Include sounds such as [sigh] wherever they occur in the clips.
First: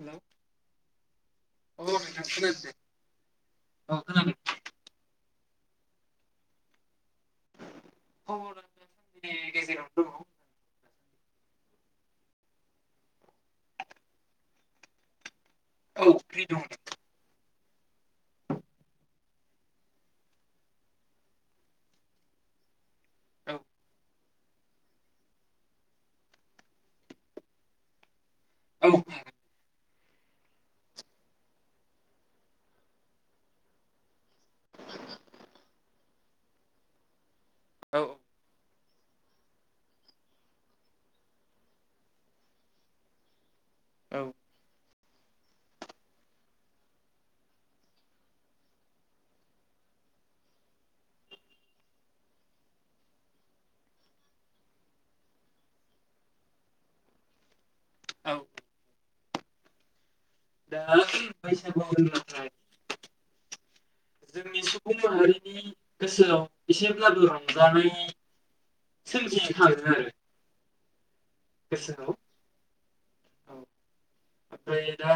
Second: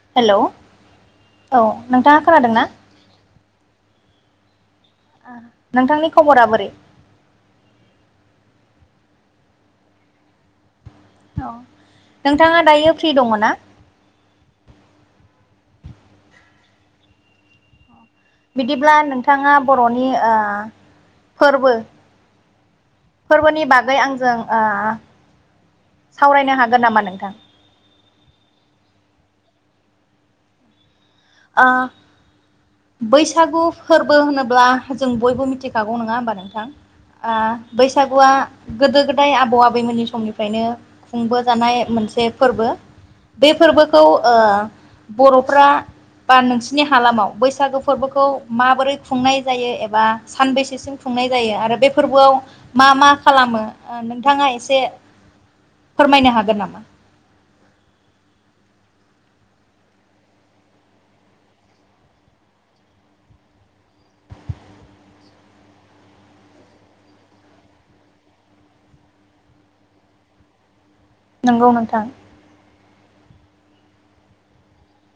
हेल' hello औ औ नोंथां नोंथाङा खोनादोंना? खोनादों औ खोनादों ओ नोंथांनि खबरा बोरै? [unintelligible] गेजेरावनो दङ। औ नोंथाङा दायो फ्रि दङ ना? औ फ्रि दं। बिदिब्ला नोंथाङा बर'नि ओ फोरबो औ फोरबोनि बागै आंजों ओ सावरायनो हागोन नामा नोंथां? औ ओ बैसागु फोरबो होनोब्ला जों बयबो मिथिखागौ नङा होमबा नोंथां बा औ बैसागुआ गोदो गोदाय आबौ आबैमोननि समनिफ्रायनो खुंबोजानाय मोनसे फोरबो बे फोरबोखौ ओ औ बर'फ्रा बा नोंसिनि हालामाव बैसागु फोरबोखौ माबोरै खुंनाय जायो एबा सानबैसेसिम खुंनाय जायो आरो बे फोरबोआव मा मा खालामो नोंथाङा एसे फोरमायनो हागोन नामा? औ दा बैसागु होनोब्ला जोंनि सुबुं माहारिनि गोसोआव एसेब्लाबो रंजानाय सोमजिखांङो नंगौ नोंथां औ ओमफ्राय दा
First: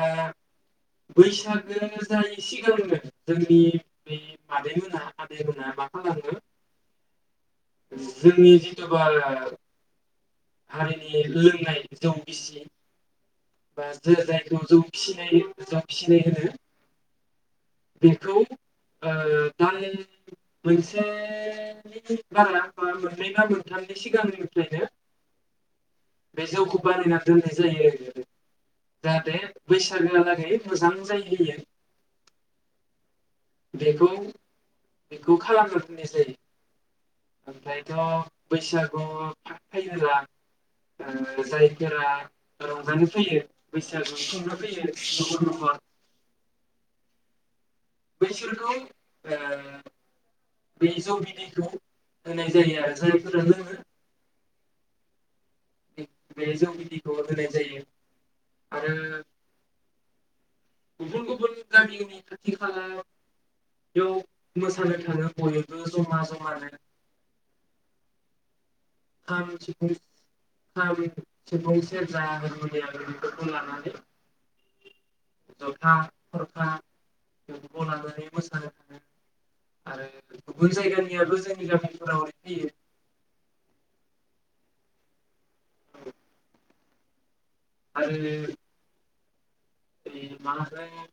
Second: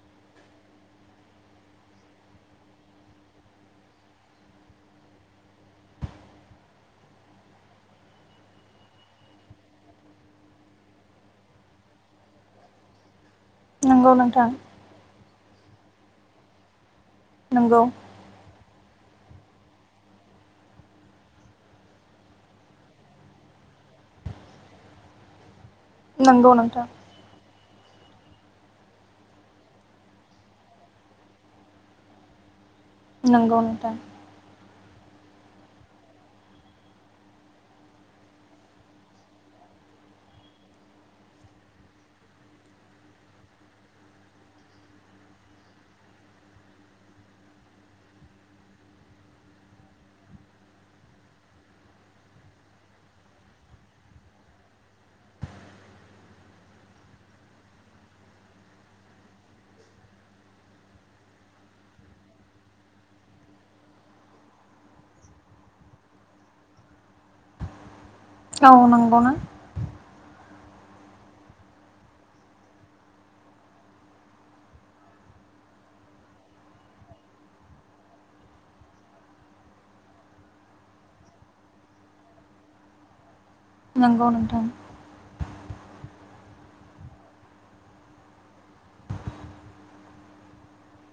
बैसागो जायै सिगांनो जोंनि बे मादै मोनहा आदैमोनहा मा खालामो जोंनि जिथ'बा हारिनि लोंनाय जौ गिसि बा नंगौ जे नोंथां जायखौ जौ फिसिनाय होनो मोजां फिसिनाय होनो नंगौ बेखौ ओ दा नों मोनसेनि बारा मोननै बा मोनथामनि सिगांनिफ्रायनो बे नंगौ जौखौ नोंथां बानायनानै दोननाय जायो। जायो जाहाथे बैसागोआलागै मोजां जाहैयो नंगौ नोंथां बेखौ बेखौ खालामनो फैनाय जायो ओमफ्रायथ' बैसागु फैब्ला ओ जायफोरा रंजानो फैयो बैसागु खुंनो फैयो न'खर न'खर बैसोरखौ ओ बे जौ बिदैखौ होनाय जायो आरो जायफोरा लोंङो बे जौ बिदिखौ होनाय जायो आरो गुबुन गुबुन गामिनि खाथि खाला बेयाव मोसानो थांङो बयबो जमा जमानो औ नोंगौना खाम सिफुं खाम सिफुं सेरजा हारमनिया बेफोरखौ लानानै जथा थरखा बेफोरखौ लानानै मोसानो थांङो आरो गुबुन जायगानियाबो जोंनि गामिफोराव फैयो नंगौ नोंथां [inaudible] आरो मा होनो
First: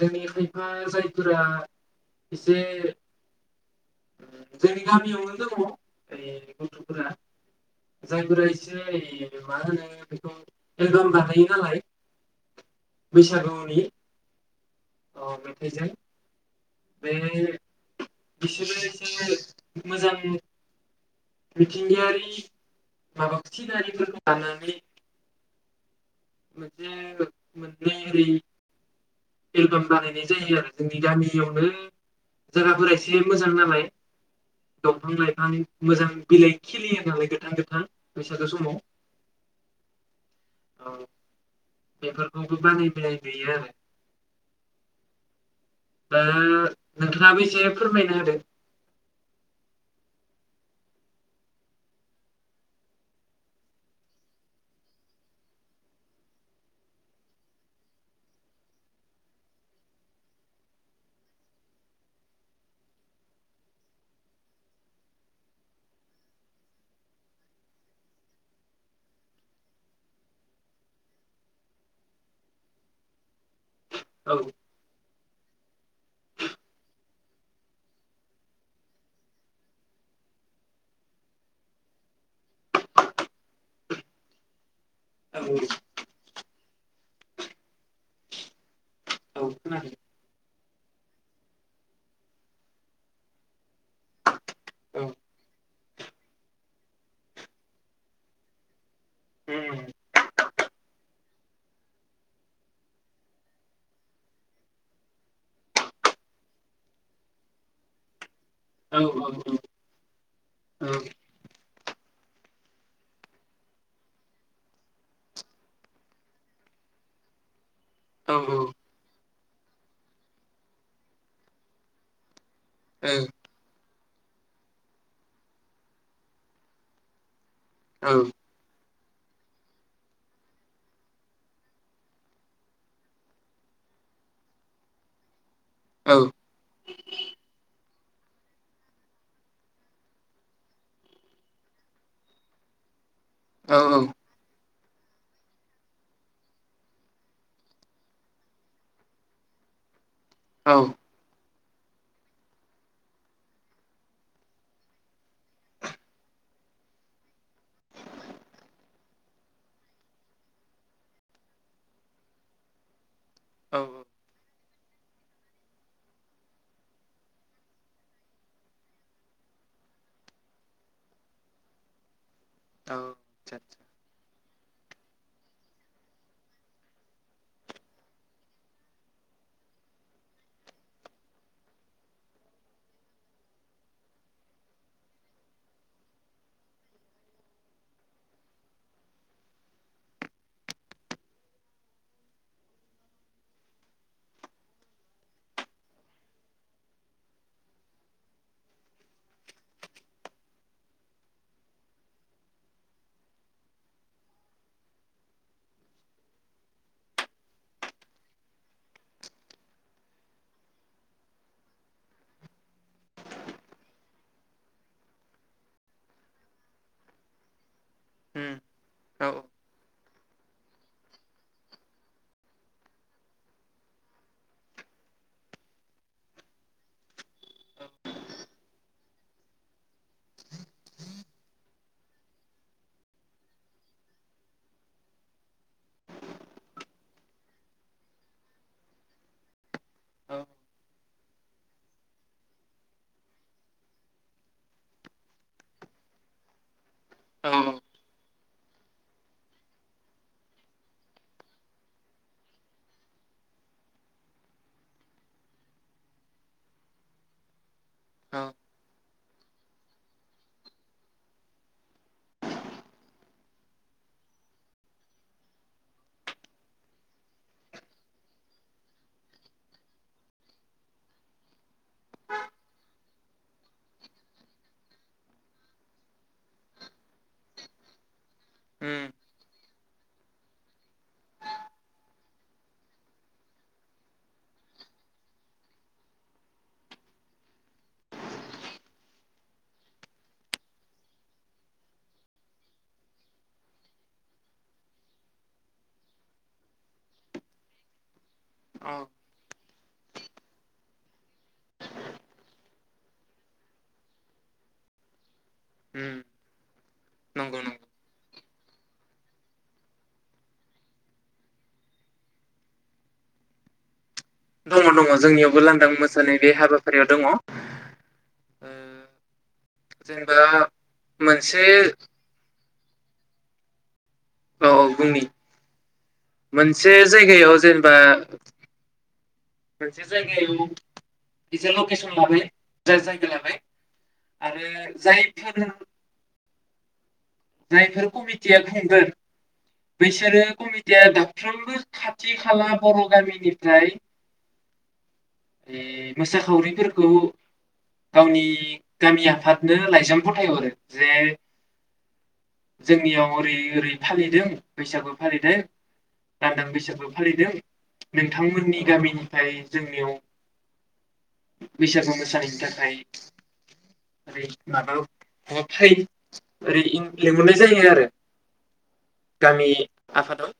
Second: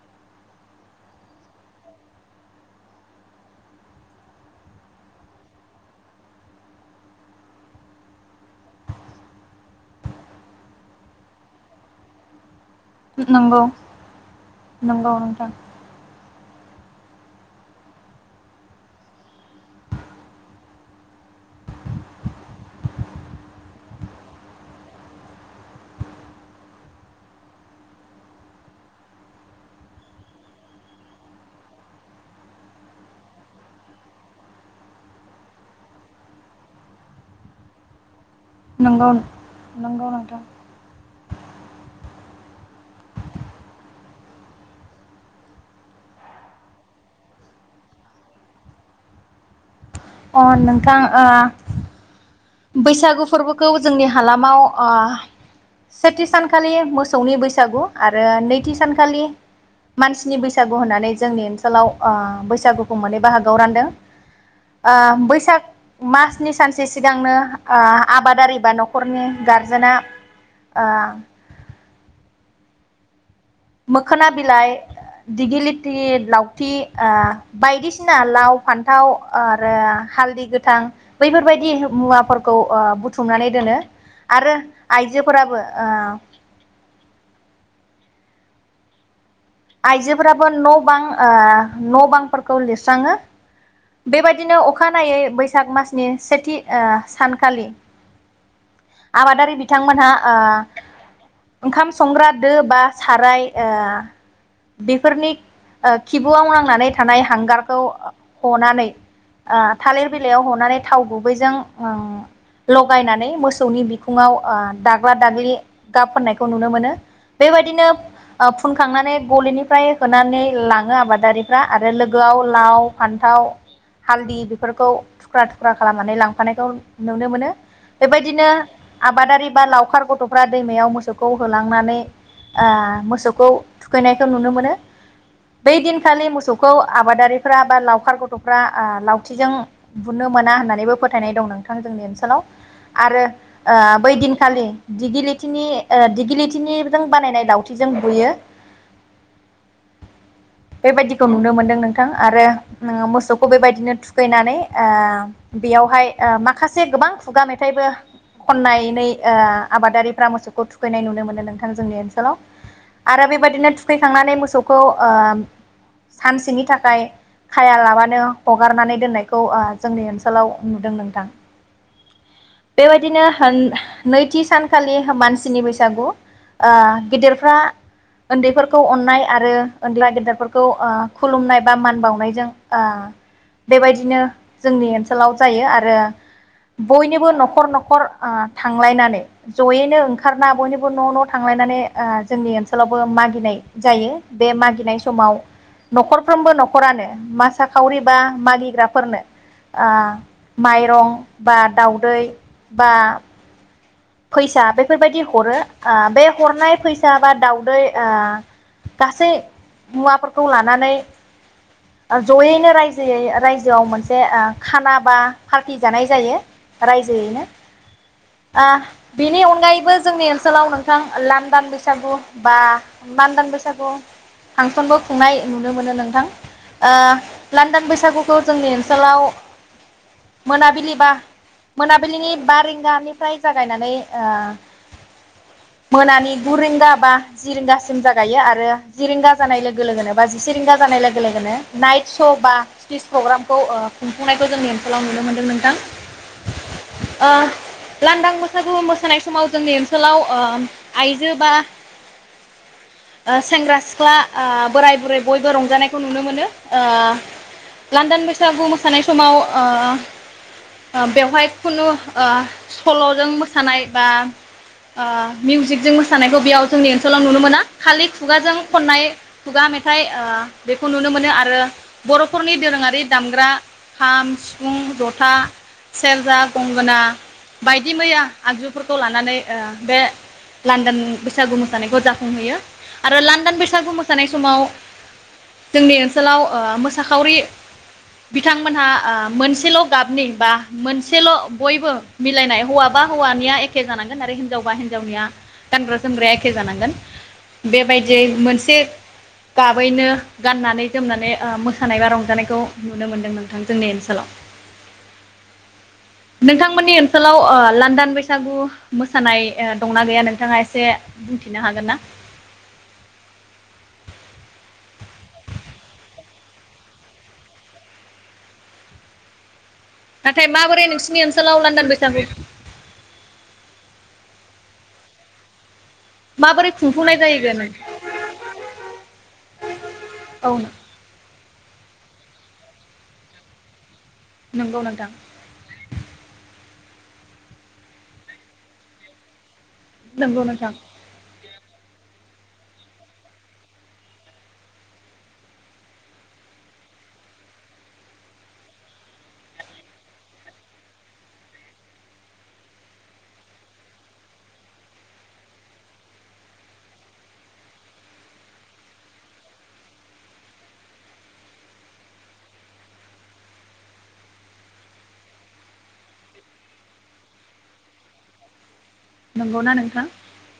जोंनि खायफा जायफोरा एसे जोंनि गामियावनो दङ ओ गथ'फोरा जायफोरा एसे मा होनो बेखौ एलबाम बानायो नालाय बैसागुनि नोंगौ अ नोंथां मेथाइजों बे बिसोरो एसे मोजां मिथिंगायारि माबा सिनारिफोरखौ लानानै मोनसे मोननै ओरै एलबाम बानायनाय जायो आरो जोंनि गामियावनो जायगाफोरा एसे मोजां नालाय दंफां लाइफां मोजां बिलाइ खिलियो नालाय गोथां गोथां बैसागो समाव नंगौ नंगौ नोंथां। बेफोरखौबो बानाय [unintelligible] आरो दा नोंथाङाबो एसे फोरमायना होदो। अ नोंथां ओ बैसागु फोरबोखौ जोंनि हालामाव ओ सेथि सानखालि मोसौनि बैसागु आरो नैथि सानखालि मानसिनि बैसागु होननानै जोंनि ओनसोलाव ओ बैसागुखौ मोनै बाहागोआव रानदों ओ बैसाग मासनि सानसे सिगां नोंथांनो ओ आबादारि बा न'खरनि गारजेना ओ मोखोना औ बिलाइ दिगि लिथि लावथि ओ बायदिसिना लाव, फान्थाव ओ आरो हालदै गोथां बैफोरबायदि मुवाफोरखौ ओ बुथुमनानै दोनो आरो औ आइजोफोराबो ओ औ खोनादों आइजोफोराबो न' बां ओ न' बांफोरखौ लिरस्राङो बेबायदिनो औ अखानायै बैसाग मासनि सेथि ओ सानखालि आबादारि उम बिथांमोनहा ओ ओंखाम संग्रा दो बा साराय ओ बेफोरनि ओ खिबुआव नांनानै थानाय हांगारखौ हनानै औ औ ओ थालिर बिलाइयाव हनानै थाव गुबैजों ओ लगायनानै मोसौनि बिखुङाव ओ दाग्ला दाग्लि गाब फोननायखौ नुनो मोनो बेबायदिनो ओ फुनखांनानै गलिनिफ्राय होनानै लाङो आबादारिफ्रा आरो लोगोयाव लाव, फान्थाव, हालदि बेफोरखौ थुख्रा थुख्रा खालामनानै लांफानायखौ नुनो मोनो। बे बायदिनो आबादारि बा लावखार गथ'फ्रा दैमायाव मोसौखौ होलांनानै ओ मोसौखौ थुखैनायखौ नुनो मोनो। बै दिनखालि मोसौखौ आबादारिफ्रा बा लाव लावखार गथ'फ्रा आ लावथिजों बुनो मोना होननानैबो फोथायनाय दं नोंथां जोंनि ओनसोलाव आरो ओ बैदिनखालि दिगि लिथिनि दिगि लिथिनिजों बानायनाय लाउथिजों बुयो। औ बेबायदिखौ नुनो मोन्दों। नोंथां आरो मोसौखौ बेबायदिनो थुखैनानै ओ बेयावहाय ओ माखासे गोबां खुगा मेथाइबो खननानै ओ आबादारिफ्रा मोसौखौ थुखैनाय नुनो मोनो नोंथां जोंनि ओनसोलाव। आरो बेबायदिनो थुखैखांनानै मोसौ खौ ओ सानसेनि थाखाय खाया लाबानो हगारनानै दोननायखौ ओ जोंनि ओनसोलाव नुदों नोंथां। औ औ बेबायदिनो आतसा आतसा नैथि सान खालि मानसिनि बैसागु ओ गेदेरफ्रा उन्दैफोरखौ अननाय आरो अनदैया गेदेरफोरखौ औ ओ खुलुमनाय बा मान बावनायजों ओ बेबायदिनो जोंनि ओनसोलाव जायो आरो बयनिबो न'खर न'खर ओ थांलायनानै जयैनो ओंखारना बयनिबो न' न' थांलायनानै ओ जोंनि ओनसोलावबो मागिनाय जायो बे मागिनाय समाव न'खरफ्रोमबो न'खरानो मोसाखावरि बा मागिग्राफोरनो ओ माइरं बा, दाउदै बा, फैसा बेफोरबायदि हरो ओ बे हरनाय फैसा बा दाउदै ओ गासै मुवाफोरखौ लानानै ज'यैनो रायजोयै रायजोआव मोनसे ओ खाना बा पार्टि जानाय जायो रायजोयैनो। उम ओ औ बेनि अनगायैबो जोंनि ओनसोलाव नोंथां लानदां बैसागु बा लांदां बैसागु फांसनबो खुंनाय नुनो मोनो नोंथां ओ लांदां बैसागुखौ जोंनि ओनसोलाव मोनाबिलि बा मोनाबिलिनि बा रिंगानिफ्राय जागायना नै ओ मोनानि गु रिंगा बा जि रिंगासिम जागायो आरो जि रिंगा जानाय लोग लोगो लोगोन बा जि रिंगा जानाय लोग लोगो लोगोनो नाइट श' बा स्टेज प्रग्रामखौ ओ खुंफुंनायखौ जोंनि ओनसोलाव नुनो मोनदों नोंथां। औ ओ लान्दांबो सागु मोसानाय समाव जोंनि ओनसोलाव ओ आइजो बा ओ सेंग्रा सिख्ला ओ बोराय बुरै बयबो रंजानायखौ नुनो मोनो। ओ लान्दान औ बैसागु मोसानाय स समाव ओ बेवहाय खुनु ओ सल'जों मो सानाय बा आ मिउजिकजों मोसानायखौ बेयाव जोंनि ओनसोलाव नुनो मोना खालि खुगाजों खननाय खुगा मेथाइ आ बेखौ नुनो मोनो आरो बर'फोरनि दोरोङारि दामग्रा खाम सिफुं जथा सेरजा गंगोना बायदि मै आगजुफोरखौ उम लानानै ओ बे लान्दान बैसागु मोसानायखौ जाफुंहोयो आरो लान्दान बैसागु मोसानाय समाव जोंनि ओनसोलाव ओ मोसाखावरि बिथांमोनहा आ मोनसेल' गाबनि बा मोनसेल' बयबो मिलायनाय हौवा बा हौवानिया एखे जानांगोन आरो हिन्जावबा हिन्जावनिया गानग्रा जोमग्राया एखे जानांगोन बेबायदि जे मोनसे औ गाबैनो गाननानै जोमनानै ओ मोसानाय बा रंजानायखौ नुनो मोनदों नोंथां जोंनि ओनसोलाव। उम नोंथांमोननि ओनसोलाव ओ नंगौ नंगौ लान्दां सागु मोसानाय ओ दंना गैया नोंथाङा एसे बुंथिनो हागोन ना? दङ दङ जोंनियावबो लांदां मोसानाय बे हाबाफारियाव दङ। ओ जेनेबा नाथाय माबोरै नोंसिनि मोनसे ओनसोलाव लान्दान बैसागु औ औ बुंनि माबोरै मोनसे खुंफुंनाय जायगायाव जाहैगोन जेनबा मनसे औ जायगायाव एसे लकेसन लाबै जायगा लाबाय। आरो नंगौ नोंथां जायफोरो जायफोर कमिटिया खुंगोन। बैसोरो नंगौ नोंथां कमितिया दाफ्रोमबो खाथि खाला बर' गामिनिफ्राय ए मोसाखावरिफोरखौ गावनि गामि आफादनो लाइजाम फथायहरो जे जोंनियाव ओरै ओरै फालिदों बैसागु फालिदों लान्दां बैसागु फालिदों नोंथांमोननि गामिनि फाय जोंनियाव बैसागु मोसाहैनो थाखाय ओरै माबाव माबा फाय ओरै इं लिंहरनाय जायो आरो। गामि नंगौना नोंथां आफादाव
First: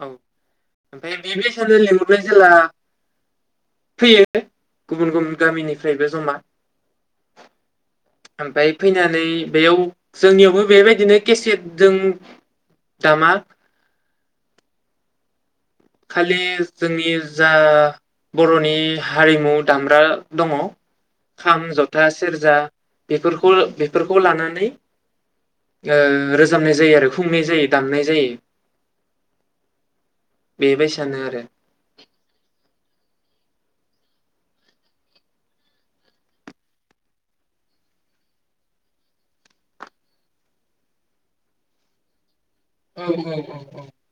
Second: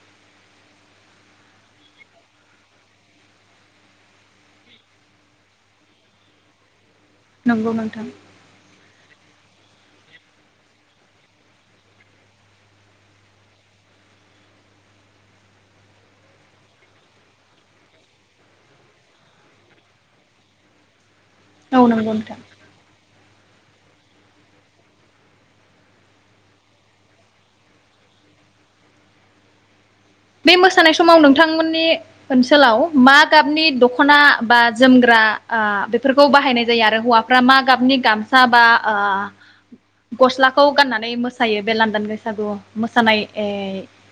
औ ओमफाय बेबायसानो लिंहरबाय जेला फैयो गुबुन गुबुन गामिनिफ्रायबो जमा। नंगौ नोंथां ओमफाय फैनानै बेयाव जोंनियावबो बेबायदिनो केसेटजों दामा। खालि जोंनि जा बर'नि हारिमु दामग्रा दङ। खाम औ जथा नंगौ नोंथां सेरजा बेफोरख बेफोरखौ लानानै रोजाबनाय जायो आरो खुंनाय जायो दामनाय जायो। बे मोसानाय समाव बेबायसानो आरो नोंथांमोननि ओनसोलाव। मा गाबनि दखना बा जोमग्रा बेफोरखौ बाहायनाय जायो आरो हौवाफ्रा मा गाबनि गामसा बा गस्लाखौ गाननानै मोसायो बे लान्दां बैसागु। औ मोसानाय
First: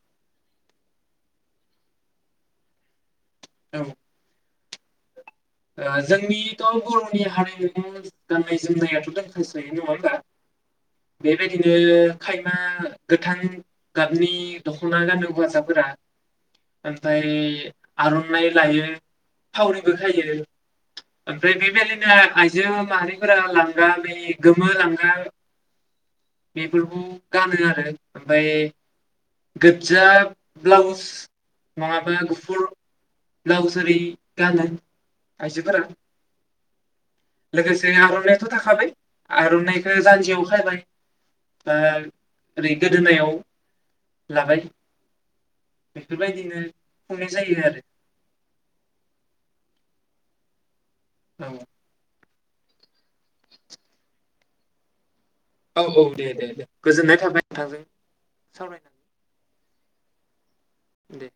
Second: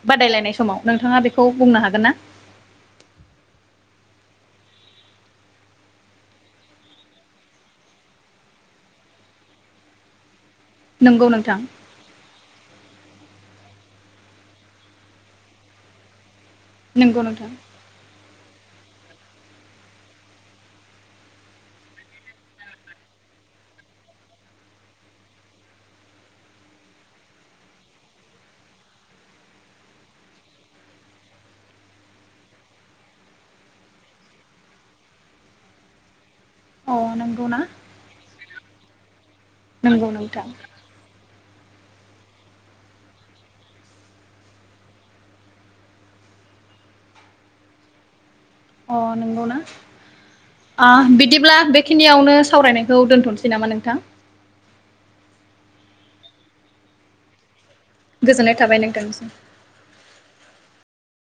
बादायलायनाय। समाव नोंथाङा बेखौ बुंनो हागोन ना। औ जोंनिथ' बर'नि हारिमु गाननाय जोमनायाथ' दोंखासै नङा होमबा। नंगौ नोंथां बेबायदिनो खायमा गोथां गाबनि दख'ना गानो हौवासाफोरा। नंगौ आमफ्राय नोंथां आर'नाइ। लायो खावरिबो खायो‌ ओमफ्राय बे बादिनो आइजो माहारिफोरा लांगा बा गोमो लांगा बेफोरखौ गानो आरो ओमफ्राय गोजा ब्लाउस नङाबा गुफुर ब्लाउस ओरै गानो। आयजोफोरा अ नंगौ ना लोगोसे आर'नाइ। [unintelligible] आर'नाइखौ नंगौ जान्जियाव नोंथां खायबाय। बा ओरै गोदोनायाव लाबाय बेफोरबायदिनो खुंनाय जायो आरो अ नोंगौना औ बिदिब्ला बेखिनियावनो सावरायनायखौ दोन्थ'नोसै नामा नोंथां औ औ दे दे गोजोननाय थाबाय। नोंथांजों गोजोननाय थाबाय सावरायनानै नोंथांनिसिम दे